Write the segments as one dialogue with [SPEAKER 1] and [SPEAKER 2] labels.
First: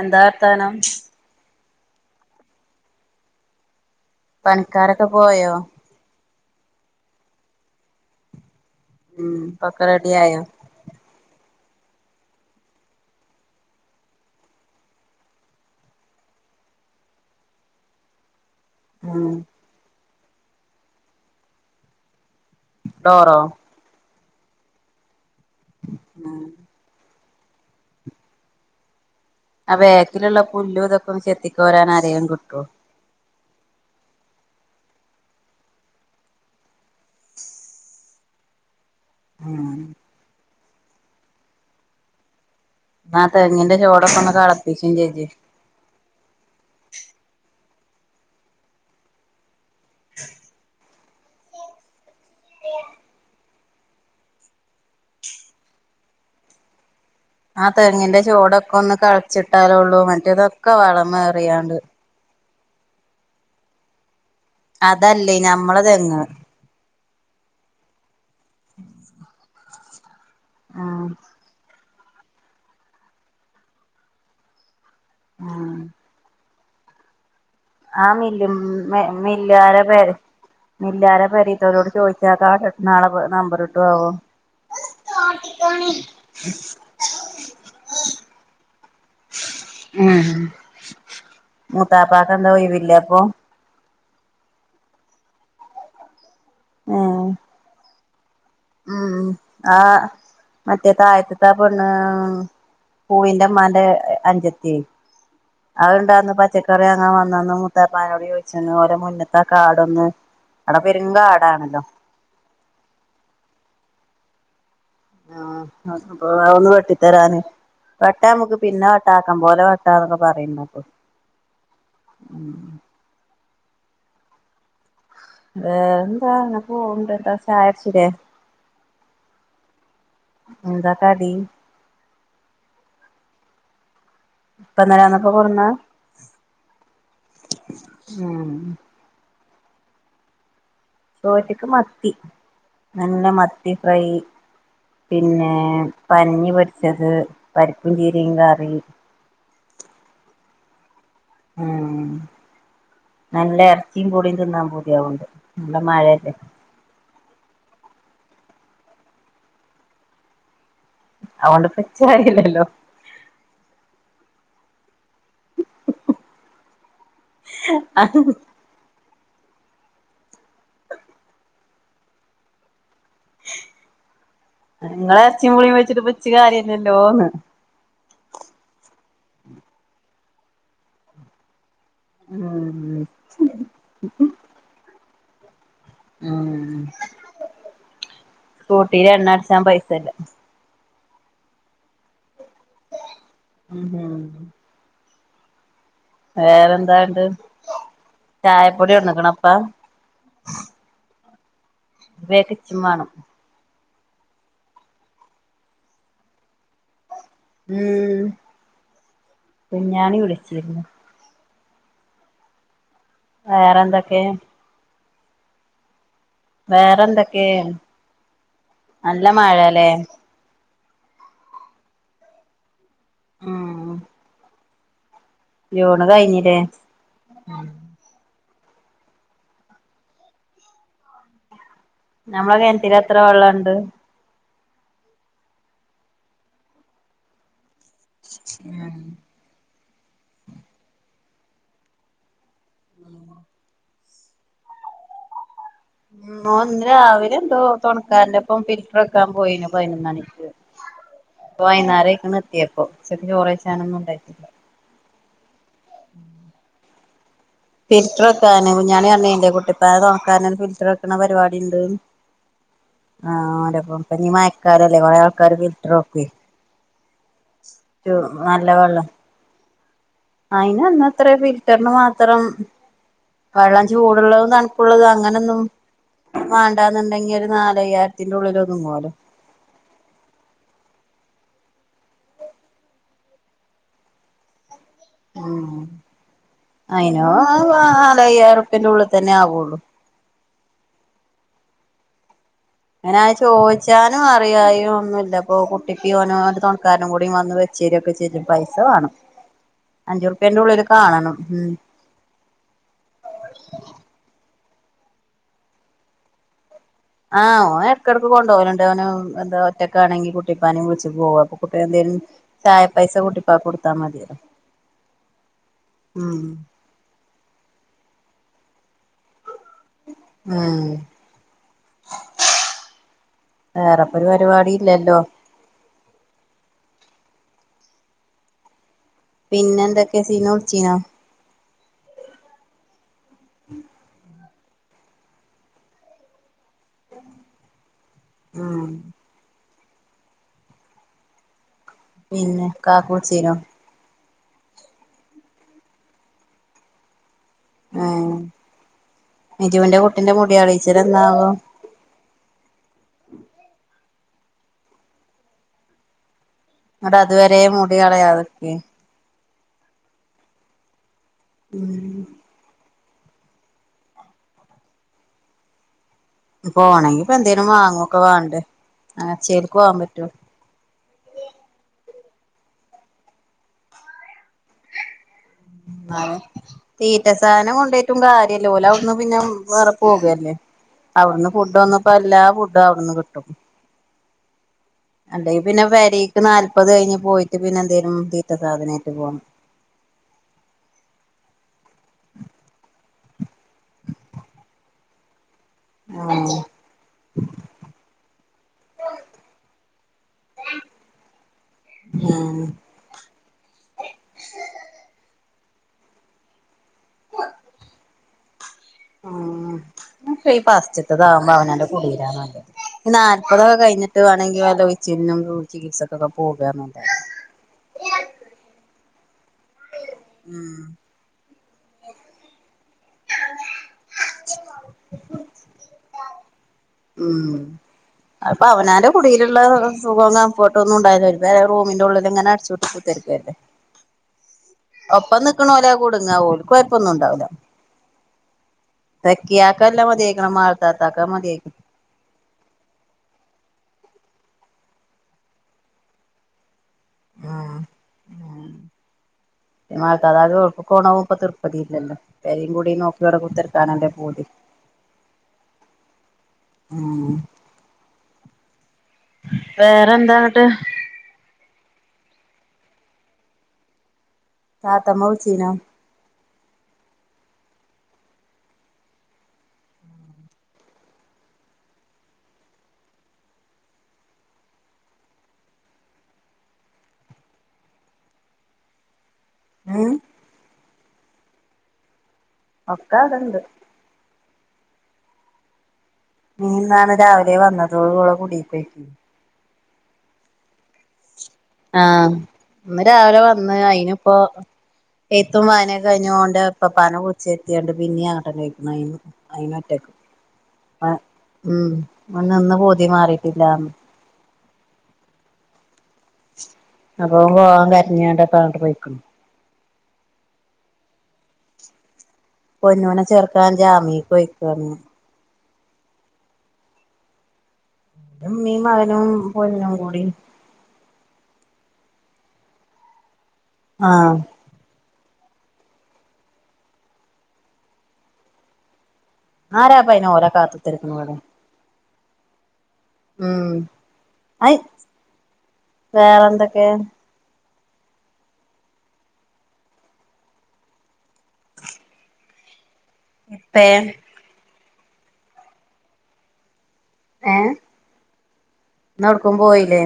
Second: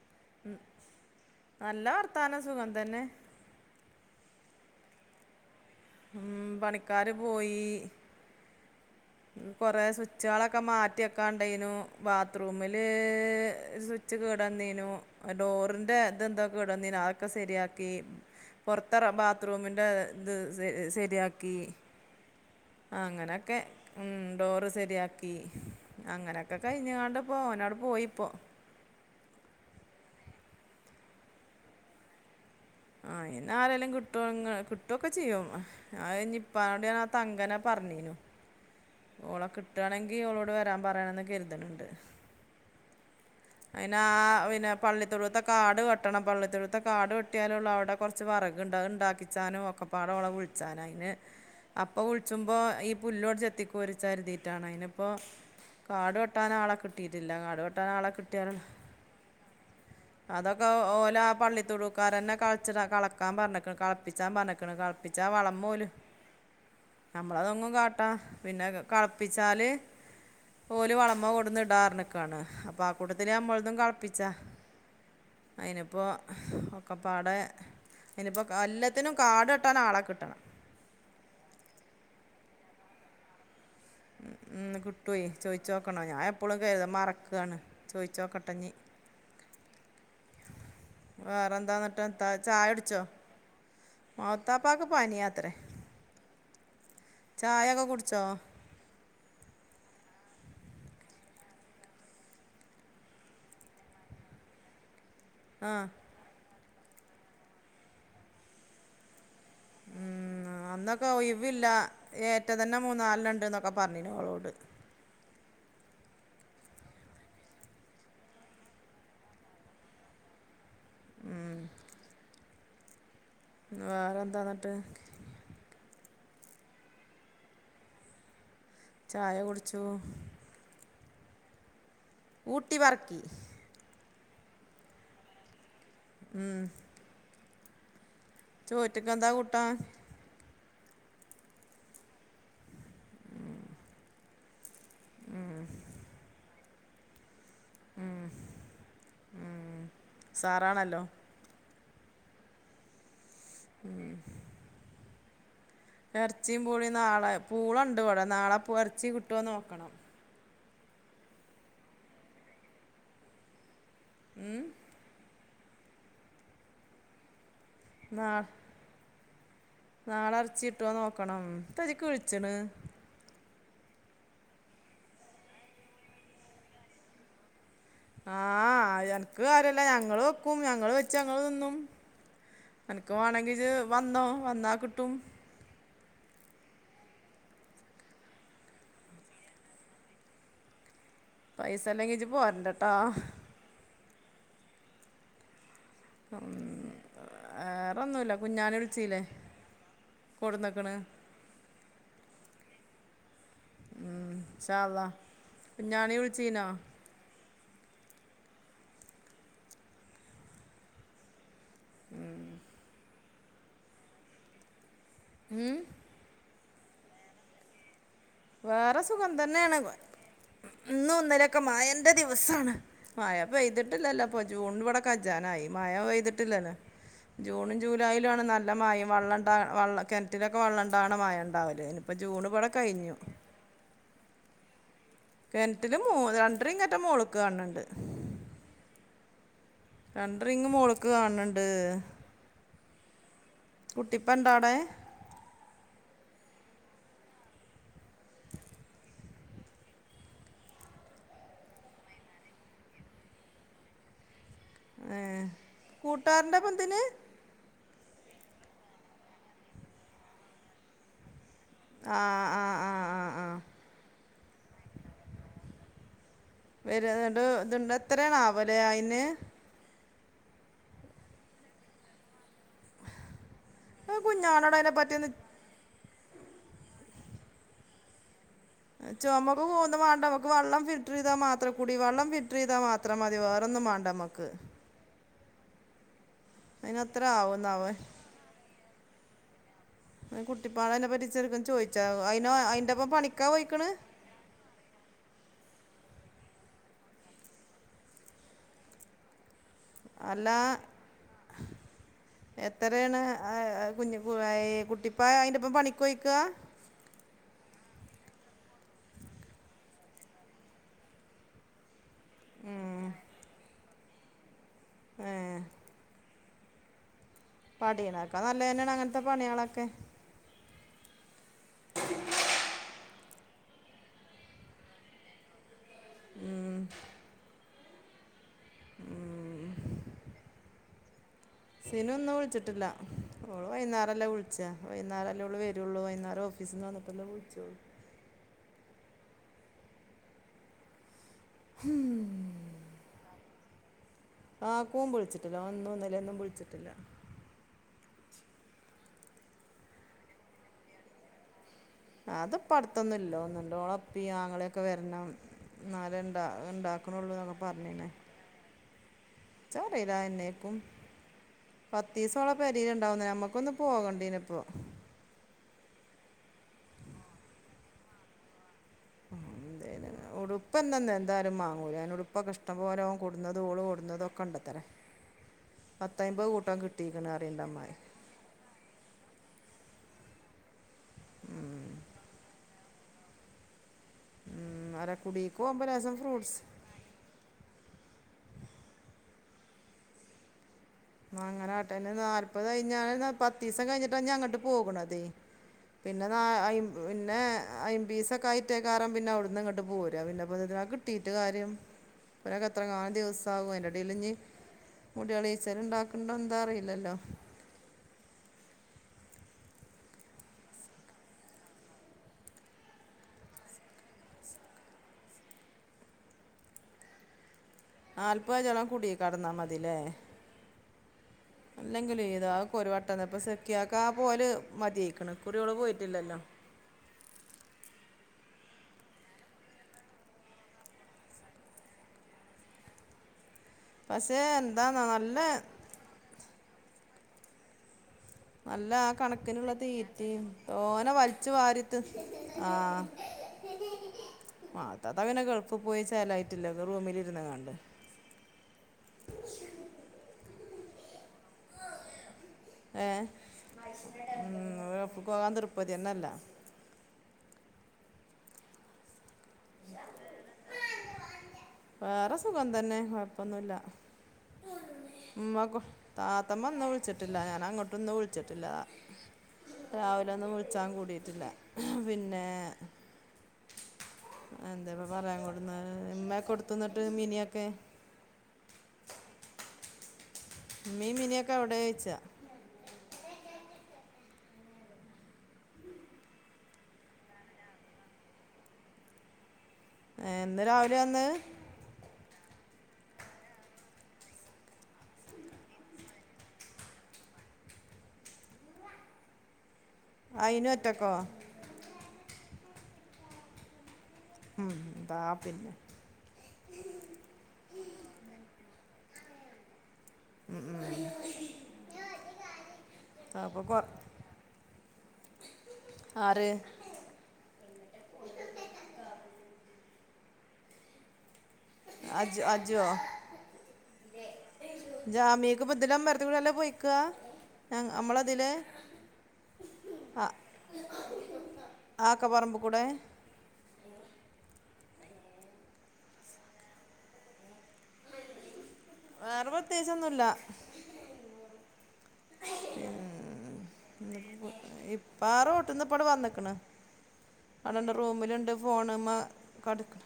[SPEAKER 1] എന്താ വർത്താനം.
[SPEAKER 2] നല്ല വർത്താനം സുഖംതന്നെ.
[SPEAKER 1] പണിക്കാരൊക്കെ പോയോ?
[SPEAKER 2] ഉം പണിക്കാർ പോയി.
[SPEAKER 1] ഉം
[SPEAKER 2] കൊറേ
[SPEAKER 1] ഇപ്പൊക്കെ റെഡിയായോ
[SPEAKER 2] സ്വിച്ചുകളൊക്കെ മാറ്റിവെക്കാണ്ടായിന്നു. ബാത്റൂമില് സ്വിച്ച് കേട് വന്നീന്നു ഡോറിന്റെ ഇന്ത് യെന്തൊ കേട് വന്നി അതൊക്കെയെ സെരിയാക്കി. പുറത്തെ റ
[SPEAKER 1] ഉം
[SPEAKER 2] ബാത്റൂമിന്റെ ഇത് ശരിയാക്കി.
[SPEAKER 1] ഡോറോ
[SPEAKER 2] അങ്ങനെയൊക്കെ ഉം ഡോറ് ശരിയാക്കി
[SPEAKER 1] ഉം
[SPEAKER 2] അങ്ങനൊക്കെ കഴിഞ്ഞി ങ്ങാട്ട് പൊ മോന്ആട്ട് പോയിപൊ.
[SPEAKER 1] ആ ബേക്കിലുള്ള പുല്ലല് ഇതൊക്കെ ഒന്ന് ചെത്തിക്കോരാൻ അറിയം കിട്ടുവ
[SPEAKER 2] ആ എന്നാ ആരെേങ്കാലും കട്ടും കട്ടുവൊക്കെ ചെയ്യും അത് ഇപ്പോട ആ തങ്ങനെ
[SPEAKER 1] ഉ
[SPEAKER 2] പറഞ്ഞേനു ഓള കിട്ടവാണെങ്കി ഓളോട് വരാൻ പറയണന്ന് കരുതണുണ്ട്
[SPEAKER 1] എന്നാ തെങ്ങിന്റെ
[SPEAKER 2] അയിെ ആ
[SPEAKER 1] ചോടൊക്കെ ഒന്ന്
[SPEAKER 2] പിന്നെ
[SPEAKER 1] കളപ്പിച്ചും ചേച്ചി
[SPEAKER 2] പള്ളിത്തൊടുത്ത കാട് വെട്ടണം പള്ളിത്തൊടുത്ത കാട് കെട്ടിയാലള്ള അവിടെ റ ഉണ്ടാക്കും ഒക്കപ്പാട വിിച്ചും അ കൊച്ചുമ്പോ ഈ പുല്ലോട് ചെത്തിക്കരിിച്ചരുതിയിട്ടാണ് അതിനിപ്പോ കാട് വെട്ടാന ആളെ കി
[SPEAKER 1] ആ
[SPEAKER 2] കിട്ടില്ലാട്െട്ടാ ആളെി
[SPEAKER 1] തെങ്ങിന്റെ ചോടൊക്കെ ഒന്ന് കളച്ചിട്ടാലള്ളൂ
[SPEAKER 2] അതൊക്കെ
[SPEAKER 1] മറ്റേതൊക്കെ വളമ അറിയാണ്ട്
[SPEAKER 2] കടാ കളക്കാൻ പറഞ്ഞ കളപ്പിച്ചാൻ പറഞ്ഞക്കണ് കളപ്പിച്ചാ
[SPEAKER 1] അതല്ലേ ഞമ്മളെ
[SPEAKER 2] വളമ്പല
[SPEAKER 1] തെങ്ങ്
[SPEAKER 2] നമ്മള അതൊങ്ങും കാട്ടാ പിന്നെ കളപ്പിച്ചാല് ഓല്
[SPEAKER 1] ഉം
[SPEAKER 2] വളമ കൂടന്ന് ഇടാറനക്കാണ് അപ്പൊ ആ കൂട്ടത്തി അമ്മളതും കളപ്പിച്ചാ
[SPEAKER 1] ഉം
[SPEAKER 2] അയിനിപ്പോൊ ഒക്കപ്പാടെ
[SPEAKER 1] ആ മില്ല മില്ലാര
[SPEAKER 2] വെട്ടാൻ
[SPEAKER 1] പ
[SPEAKER 2] ആളെ കിട്ടണം
[SPEAKER 1] മില്ലാരെ പെരത്തവരോട് ചോദിച്ച നാളെ നമ്പ
[SPEAKER 2] ഉ ഉ കിട്ടയി ചോയ്ിച്ച നോക്കണോ ഞാൻ എപ്പോഴും കരുത മറക്കാണ് ചോയ്ുോക്കട്ടെഞ്ഞീ
[SPEAKER 1] ഉം
[SPEAKER 2] വേറെ എന്താ എന്നിട്ട് എന്താ
[SPEAKER 1] മൂത്താപ്പാക്ക്
[SPEAKER 2] ചായ
[SPEAKER 1] ഒഴിവില്ല
[SPEAKER 2] അടിച്ചോ
[SPEAKER 1] അപ്പൊ
[SPEAKER 2] മത്താപ്പാക്ക് പോാന അയാത്ര
[SPEAKER 1] ഏഹ്
[SPEAKER 2] ചായൊക്കെ കുടിച്ചോ
[SPEAKER 1] ഉം ആ മറ്റേ താഴത്തത്തൊ പെണ് പൂവിൻന്റെ മന്റെ അഞ്ചത്തി
[SPEAKER 2] ആ
[SPEAKER 1] അത്ണ്ടാന്ന് പച്ചക്കറി അങ്ങങ് വന്നന്ന് മുത്താപ്പാനോട് ചോദിച്ചന്ന് ഓല മുന്ന
[SPEAKER 2] ഉം അന്നൊക്കെ ഒ ഇവില്ല
[SPEAKER 1] കാടാണല്ലോ
[SPEAKER 2] ഏറ്റ തന്നെ മൂന്ന നാലണ്ട് ഒക്കെ പറഞ്ഞന് അവളോട്
[SPEAKER 1] ആ് അപ്പൊ ഒന്ന് വെട്ടി തരാാന് വെട്ടാ നമ്മുക്ക് പിന്നെ വെട്ട ആക്കൻ പോലെ വെട്ട എന്നൊക്കെ പറയുന്നക്ക
[SPEAKER 2] ഉം വേറെ എന്താന്നിട്ട്
[SPEAKER 1] അത എന്താ പോൂണ്ട് ദിവസ ആയിച്ചിട്ടേ
[SPEAKER 2] ചായ കുടിച്ചു
[SPEAKER 1] താടി
[SPEAKER 2] ഊട്ടി വറക്കി
[SPEAKER 1] ഇപ്പൊന്നരാന്നക്ക കൊന്ന
[SPEAKER 2] ഉം
[SPEAKER 1] ഉം
[SPEAKER 2] ചോറ്റ കധാ കുുട്ടാ
[SPEAKER 1] ചോറ്റക്ക് മത്തി നല്ല മത്തി ഫ്രൈ പിന്നെ പന്നി പൊടിച്ചത് പപ്പും ചീരയും കറി
[SPEAKER 2] ഉ സാറാണല്ലോ
[SPEAKER 1] ഉം നല്ല ഇറച്ചിയും കൂടിയും തിന്നാൻ പൂതിയാവൊണ്ട്
[SPEAKER 2] ഇറച്ചിയും പൂളി നാളെ പൂളുണ്ട് അവിട നാളെ ഇറച്ചി കിട്ടുവ നോക്കണം
[SPEAKER 1] അൊണ്ട് പച്ചറില്ലല്ലോ
[SPEAKER 2] ഉം
[SPEAKER 1] ആഹ
[SPEAKER 2] നാളെറച്ചി ഇട്ട നോക്കണം തച്ചിക്ക് കുഴിച്ചണ്
[SPEAKER 1] നിങ്ങ ഇറച്ചിയുംപുളിയും വെച്ചിട്ട് ഇച്ച് കാര്യന്നല്ലോന്ന്
[SPEAKER 2] ആഹ എനക്ക് കാര്യല്ല ഞങ്ങള് വെക്കും ഞങ്ങള് വെച്ച് ഞങ്ങള് തിന്നും
[SPEAKER 1] ഉം
[SPEAKER 2] എനക്ക് വേണെങ്കിത് വന്നോ വന്നാ കിട്ടും
[SPEAKER 1] ഉം സ്കൂട്ടിൽ എണ്ണ അടച്ച പൈസല്ല
[SPEAKER 2] പൈസല്ലാംങ്കച്ചി പോരണ്ടട്ടാ
[SPEAKER 1] ഉം വേറെന്താണ്ട്
[SPEAKER 2] വേറൊന്നുല്ല
[SPEAKER 1] ചായപ്പൊടി ഉണക്കണപ്പാ
[SPEAKER 2] കൊടുന്നക്ക്ണ്
[SPEAKER 1] ഇയക്കെ [unintelligible] ചുമ്മാണ്ണം
[SPEAKER 2] ഉം ഇഷാള്ള കുഞ്ഞാണി വിളിച്ചനൊ
[SPEAKER 1] ഉം കുഞ്ഞാണി വിളിച്ചിരുന്നു
[SPEAKER 2] ഉം
[SPEAKER 1] വേറെന്തൊക്കെ
[SPEAKER 2] ഉം
[SPEAKER 1] വേറെന്തൊക്കേ
[SPEAKER 2] വേറെ സുഖം തന്നെണ് ഇന്നും ഒന്നിലൊക്കെ മഴന്റെ ദിവസണ് മഴ
[SPEAKER 1] ഉം
[SPEAKER 2] പെയ്തിട്ടില്ലല്ലോ അപ്പം ജൂൺ ഇവിട കജനായി മയ
[SPEAKER 1] ജൂണ് കഴിഞ്ഞില്ലേ
[SPEAKER 2] പെയ്തിട്ടില്ലല്ലോ ജൂണും ജൂലായിലുംണ് നല്ല ല്ല മഴയും വെള്ളണ്ട വെള്ള കിണറ്റിലൊക്കെ വെള്ളംണ്ടാണ് മഴ ഉണ്ടാവി
[SPEAKER 1] നമ്മകെൻറ്റിൽ എത്ര വെള്ളണ്ട്
[SPEAKER 2] കെൻറ്റില് മൂന്നു രണ്ടര ഇങ്ങറ്റ മോള്ക്ക് കാണ്ണ്ണ്ട്
[SPEAKER 1] ഉം
[SPEAKER 2] രണ്ട്രിങ്ങ് മോൾക്ക് കണ്ണ്ണ്ട്
[SPEAKER 1] ആ
[SPEAKER 2] കുട്ടിപ്പ ഇണ്ടാടെ അവിടെ
[SPEAKER 1] ഉ ഒന്ന് രാവിലെ എന്തോ തുണക്കാരൻന്റെ ഇപ്പം ഫിൽറ്റർ വെക്കാൻ പോയിന് പയിനൊന്നണിക്ക് വൈകുന്നേരക്ക്ണ് എത്തിയപ്പൊ ഉച്ചക്ക് ചോറേഴ്ചനൊന്നും ണ്ടായിട്ടില്ല
[SPEAKER 2] ഏ കൂട്ടാരന്റെ പന്തിന്
[SPEAKER 1] ഫിൽറ്റർ വക്കാന് കുഞ്ഞാണി അറിഞ്ഞില്ലേ കുട്ടിപ്പെ തോന്നാക്കാരാന് ഫിൽറ്റർ വെക്കണ പരിപാടി ഇണ്ട്
[SPEAKER 2] ആ ആ ആ ആ ആ
[SPEAKER 1] ആരാഇപ്പോ മഴക്കാരല്ലേ കൊറേ ആൾക്കാാര് ഫിൽറ്റർ വെക്കേ
[SPEAKER 2] വരതണ്ട് ഇത്ണ്ട് എത്രണ്
[SPEAKER 1] നല്ല
[SPEAKER 2] ആവലേ
[SPEAKER 1] വെള്ളം
[SPEAKER 2] അയിന്
[SPEAKER 1] അയിന് അന്നത്ര ഫിൽറ്ററിന് മാത്രം വെള്ളചൂടുള്ളതും
[SPEAKER 2] കുഞ്ഞാണോട് അതിനെ
[SPEAKER 1] തണുപ്പുള്ളതും
[SPEAKER 2] പറ്റി
[SPEAKER 1] അങ്ങനെന്നും വേണ്ടാന്നുണ്ടെങ്കി ഒരു നാല്യായിരത്തിന്റെ ഉള്ളില്ലോ
[SPEAKER 2] ചുമക്ക് കൂന്തമാണ്ട നമ്മക്ക് വെള്ളം ഫിൽട്ടർയിതാൽ മാത്ര അത്ര കൂടി വെള്ളം ഫിൽട്ടർയിതാൽ മാത്രം മതി വേറൊന്നും വേണ്ടമ്മക്ക്
[SPEAKER 1] ഉ അയിനോ
[SPEAKER 2] ആവുന്നാവോ
[SPEAKER 1] നാലയ്യായിരപ്യള്ളിൽ തന്നെ ആവുള്ളു
[SPEAKER 2] കുട്ടിപ്പാളനെ പറ്റി ചെറുക്ക ചോദിച്ച ആവോ
[SPEAKER 1] ങ്ങനെ ചോദിച്ചാനു അറിയായി ഒന്നുമില്ല ഇപ്പൊ കെട്ട്യോനും തോണക്കാരനും കൂടി വന്ന് വെച്ചേരൊക്കെ ചെയ്യും പൈസ വാണം അഞ്ചുറുപ്പേന്റെ ഉള്ളില് കാണണം ഉം
[SPEAKER 2] എത്രണ് അ കുഞ്ഞുക്ക് കു കുട്ടിപ്പാ അയിന്റെപ്പ പണിക്കോയ്ക്കാ
[SPEAKER 1] ആ ഓൻ എടക്കെടക്ക് കൊണ്ടവല്ണ്ട് ഓന് എന്താ ഒറ്റക്കെ ആണെങ്കിൽ കുട്ടിപ്പാന വിളിച് പോകും അപ്പൊ എന്തേലും ചായ പൈസ കൂട്ടിപ്പാ കൊടുത്തമതില്ലോ
[SPEAKER 2] ഉം
[SPEAKER 1] ഉം
[SPEAKER 2] പടിനക്കാ നല്ലതന്നെണ് അങ്ങനെ [unintelligible] പണിളൊക്കെ
[SPEAKER 1] ഉം വേറെ ഇപ്പ ഒരു പരുപാടി ഇല്ലല്ലോ
[SPEAKER 2] ഉം ഉം
[SPEAKER 1] പിന്നെന്തൊക്കെയ സിനു വിളിച്ചിനോ
[SPEAKER 2] സിനു ഇന്നു വിളിച്ചിട്ടില്ല ഓള് വൈന്നേരല്ലേ വിളിചേ വൈന്നാരല്ലേ ഓള് വരുള്ളൂ വൈന്നേരം ഓഫീസിന്ന് വന്നിട്ടല്ലേ വിളിച്ചോളു
[SPEAKER 1] ആഹ്
[SPEAKER 2] ഹും
[SPEAKER 1] പിന്നെ കാപ്പി കുടിച്ചിനോ
[SPEAKER 2] കാക്കും വിളിച്ചിട്ടില്ല ഓൻ ഇന്നും ഇന്നലെ ഒന്നും വിളിച്ചിട്ടില്ല
[SPEAKER 1] ആഹ് നുജുവിന്റെ കുട്ടിന്റെ മുടി കളയിച്ചൽ എന്നാവോ
[SPEAKER 2] അതിപ്പോ അടുത്തൊന്നും ഇല്ല [unintelligible] ആങ്ങളെയൊക്കെ വരണം എന്നലെ
[SPEAKER 1] അത് അതുവരെ മുടികളയാതൊ വെക്കെ
[SPEAKER 2] എനിച്ചറീല എന്നെപ്പും
[SPEAKER 1] ഉം
[SPEAKER 2] പത്തീസോളം അവളെ പെരയി ണ്ടാവുന്ന നമ്മക്കൊന്ന് പോകണ്ടനി ഇപ്പോ
[SPEAKER 1] പോണെങ്കി ഇപ്പൊ എന്തേനും വാങ്ങൊക്കെ വേണ്ടെ
[SPEAKER 2] എന്തോലും ഇങ്ങനെ ഉടുപ്പ് ഒന്നും എന്ത് എന്തായാലും മാങ്ങൂല ഞാൻ ഉടു ഉടുപ്പൊക്കെ ഇഷ്‌ടം പോലോ ഓൻ കൊണ്ട് വന്നതും ഓള് കൊണ്ടുവന്നതും ഒക്കെ ഉണ്ടത്രേ
[SPEAKER 1] ആഹ്
[SPEAKER 2] പത്തയ്മ്പത് കൂട്ടം
[SPEAKER 1] തീറ്റ
[SPEAKER 2] കിട്ടീക്കണ് പറയ്ണ്ട്
[SPEAKER 1] സാധനം
[SPEAKER 2] അമ്മായി
[SPEAKER 1] കൊണ്ടോയിട്ടും കാര്യല്ല ഓല് അവിടുന്ന് പിന്നെ വേറെ പോവയല്ലേ അവിടുന്ന് ഫുഡ് വന്നപ്പോ എല്ലാ ഫുഡും അവിടുന്ന് കിട്ടും
[SPEAKER 2] ഉം ഓരെ കുടീക്ക്
[SPEAKER 1] അല്ലെങ്കിൽ പിന്നെ
[SPEAKER 2] പോകുമ്പോ ലേസം ഫ്രൂട്ട്സ്
[SPEAKER 1] പൊരയിൽക്ക്നാല്പത് കഴിഞ്ഞ് പോയിട്ട് പിന്നെ എന്തേലും തീറ്റ സാധനം ആയിട്ട് പോണം
[SPEAKER 2] എന്നാ അങ്ങനാകട്ടെ നാല്പത് കഴിഞ്ഞാൽ പത്ത് ദിവസം കഴിഞ്ഞിട്ട് ഇന്നി അങ്ങോട്ട് പോകണതെ പിന്നെ നാ
[SPEAKER 1] ആഹ്
[SPEAKER 2] പിന്നെ അൻപീസം ഒക്കെ ആയിട്ടേ കാറാൻ പിന്നെ അവിടുന്ന് ഇങ്ങോട്ട് പോരാ പിന്നെ [unintelligible] [unintelligible] കിട്ടീട്ട് കാര്യം ഒരാക്ക്
[SPEAKER 1] ആഹ്
[SPEAKER 2] എത്ര കണ ദിവസം ആകും അതിൻ്റെ ഇടയിൽ ഇനി മുടികള [unintelligible] ഉണ്ടാക്കണ്ടോ എന്താ അറിയില്ലല്ലോ
[SPEAKER 1] ആഹ് ഇ ഫാസ്റ്റത്തത് ആകുമ്പോ അവനവൻ്റെ കുടീലാ നല്ലത് നാല്പതൊക്കെ കഴിഞ്ഞിട്ട് വേണെങ്കിൽ വല്ല ഉഴിച്ചിലിനും ചികിത്സക്കൊക്കെ പോകന്നുണ്ടേ
[SPEAKER 2] കെടന്നാൽ മതിയല്ലേ
[SPEAKER 1] ഉം
[SPEAKER 2] അല്ലെങ്കിലും ഏതാ അവക്ക് ഒരു [unintelligible] ഇപ്പൊ സെക്കിയാ ക്കാ പോല് മതിയേക്കണ് കുറികള് പോയിട്ടില്ലല്ലോ
[SPEAKER 1] ഉം അപ്പൊ അവനോന്റെ കുടിയിലുള്ള സുഖവും കംഫർട്ടും ഒന്നും ഉണ്ടായിന്ന് വരില്ല റൂമിന്റെ ഉള്ളിൽ ഇങ്ങനെ അടി ച്ചുപൂട്ടി കുത്തിയിരിക്കും [unintelligible]
[SPEAKER 2] പക്ഷെ
[SPEAKER 1] ഒപ്പം നിക്കണ ഓര കുടുങ്ങാ ഓരിക്ക് കൊഴപ്പൊന്നും ഉണ്ടാവില്ല
[SPEAKER 2] നല്ല ആ കണക്കിനുള്ള തീറ്റിയും തോനെ
[SPEAKER 1] മാൾത്താത്താക്ക
[SPEAKER 2] വലിച്ചു
[SPEAKER 1] മതിയായിക്കണ്
[SPEAKER 2] വാരിത്തിന് ആഹ്
[SPEAKER 1] [inaudible]
[SPEAKER 2] ആ താത്താക്കു പിന്നെ ഗൾഫിൽ പോയി ചേലായിട്ടില്ലെ വെറുതെ റൂമിലിരുന്നങ്ങാണ്ട്
[SPEAKER 1] ആഹ് [unintelligible] ഇപ്പൊ തൃർപ്പതി ഇല്ലല്ലോ
[SPEAKER 2] ഏഹ് ഉം ഇവരെ ഉപ്പാക്ക് പോകാൻ തൃപ്പതി ഒന്നുംല്ല
[SPEAKER 1] മ്മ് വേറെന്താന്നിട്ട്
[SPEAKER 2] വേറെ സുഖം തന്നെ കൊഴപ്പൊന്നുമില്ല
[SPEAKER 1] താത്തമ്മ വിളിച്ചിനോ
[SPEAKER 2] താത്തമ്മ ഒന്നും വിളിച്ചിട്ടില്ല ഞാൻ അങ്ങോട്ടൊന്നും വിളിച്ചിട്ടില്ല രാവിലെ ഒന്നും വിളിച്ചാൻ കൂടിയിട്ടില്ല പിന്നെ എന്താപ്പ പറയാൻ കൊടുന്ന് ഇമ്മക്കെ കൊടുത്തുന്നിട്ട് മിനിയൊക്കെ
[SPEAKER 1] ഉം
[SPEAKER 2] മ്മീ മിനിയൊക്കെ അവിടെ വെച്ചാ.
[SPEAKER 1] ഒക്കെ അവിടെണ്ട്. ഇന്നാണ് രാവിലെ വന്നത് ഓളടെ കുടിപ്പോ യോക്കണ്.
[SPEAKER 2] എന്ന് രാവിലെ വന്ന്.
[SPEAKER 1] ആഹ് ഇന്ന് രാവിലെ വന്ന് അയിന് ഇപ്പൊ ഏത്തും വായന ഒക്കെ കഴിഞ്ഞോണ്ട് ഓൻ്റെ ഇപ്പ്പ്പാന കുറിച്ചു എത്തിയണ്ട് പിന്നെയും ആട്ടം കഴിക്കണമാരുന്നു. അയിന്
[SPEAKER 2] അയിനും ഒറ്റക്കോ
[SPEAKER 1] ഉം നിന്ന് പോതി മാറിട്ടില്ലന്ന്.
[SPEAKER 2] ഉംന്താ പിന്നെ
[SPEAKER 1] അപ്പ പോവാൻ കരഞ്ഞുകണ്ട പോയിക്കണ്.
[SPEAKER 2] മ്
[SPEAKER 1] പൊന്നുനെ ചേർക്കാൻ ജാമിക്കിക് പോയിക്കാണ്.
[SPEAKER 2] ആർ
[SPEAKER 1] ന്റെ ഉമ്മീയും മകനും പൊന്നുംകൂടി.
[SPEAKER 2] അജ് അജ് വൊ
[SPEAKER 1] ആഹ്
[SPEAKER 2] ജാമ്യക്ക് ബദിലൂടെ ഇമറാത്തുകുടി കൂടെല്ല പൊയ്ക്കാ നമ്മള അതിലെ?
[SPEAKER 1] ആരാപ്പായിനോരെ കാത്തു ത്തിരിക്കുന്നു ഇവിടെ
[SPEAKER 2] ആക്കപറമ്പ് കൂടെ
[SPEAKER 1] ഉം അയ് വേറെന്തൊക്കെ?
[SPEAKER 2] വേറെ പ്രത്യേകിച്ച് ഒന്നുല്ല. ഉ [unintelligible]
[SPEAKER 1] ഇപ്പേ?
[SPEAKER 2] പ്പാ റോട്ടിന് വന്നിക്കണ്.
[SPEAKER 1] ഏ
[SPEAKER 2] അടെന്റെ റൂമിലുണ്ട്. ഫോണിമേ
[SPEAKER 1] ഇന്നൊട്ക്കും
[SPEAKER 2] കടുക്ക
[SPEAKER 1] പോയില്ലേ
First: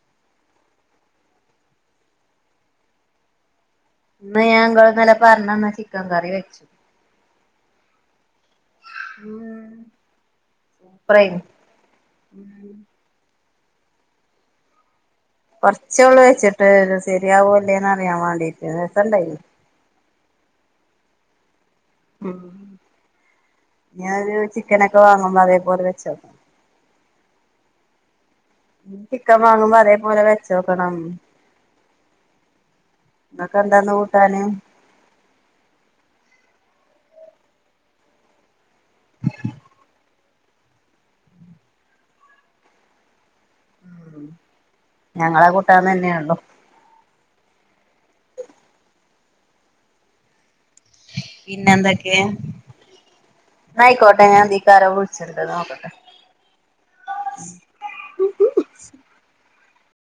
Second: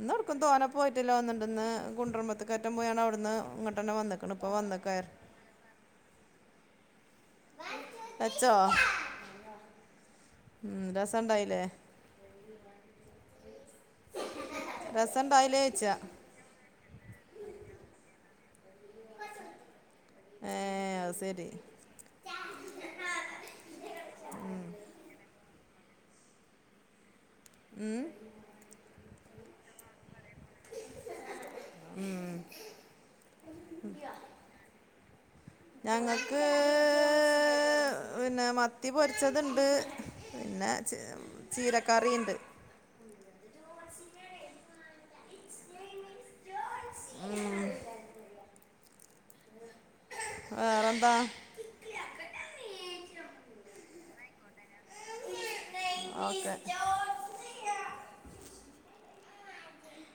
[SPEAKER 2] ഇന്ന് എവിടക്കും തോന്ന പോയിട്ടല്ലോ ഒന്നിണ്ടന്ന് കുണ്ടറുമമ്പത്തക്ക അറ്റം പോയാണ് അവിടുന്ന് ഇങ്ങട്ട്
[SPEAKER 1] ഇന്ന് ഞ ഇങ്ങൾ പറഞ്ഞന്ന ചിക്കൻ കറി വെച്ചു.
[SPEAKER 2] വെച്ചോ ഉ
[SPEAKER 1] സൂപ്പറേനി
[SPEAKER 2] രസണ്ടായില്ലേ? രസം ഉണ്ടായില്ലേ ചോദിച്ചാ
[SPEAKER 1] കൊറച്ചോള് വെച്ചിട്ട് ശെരിയാവൂല്ലേന്ന് അറിയാൻ വേണ്ടീട്ട്. രസണ്ടായി.
[SPEAKER 2] ഹ് അത് ശരി.
[SPEAKER 1] ഉം ഇനി ഒരു ചിക്കനൊക്കെ വാങ്ങുമ്പോ അതേപോലെ വെച്ചോ.
[SPEAKER 2] ഉം
[SPEAKER 1] ക്കൻ വാങ്ങുമ്പോ അതേപോലെ വെ ച്ചോക്കണം ഇങ്ങക്ക് എന്താന്ന് കൂട്ടാന്.
[SPEAKER 2] ഞങ്ങക്ക് പിന്നെ മത്തി പൊരിച്ചത്ണ്ട്. പിന്നെ ച് ചീരക്കറിയുണ്ട്.
[SPEAKER 1] ഞങ്ങളാ കൂട്ടാന്ന് തന്നെയള്ളോ?
[SPEAKER 2] ഉം വേറെന്താ
[SPEAKER 1] പിന്നെ എന്തൊക്കെ? ആയിക്കോട്ടെ ഞാഇതിക്കാരോ വിളിച്ചിണ്ട് നോക്കട്ടെ.
[SPEAKER 2] ഓക്കെ
[SPEAKER 1] [unintelligible]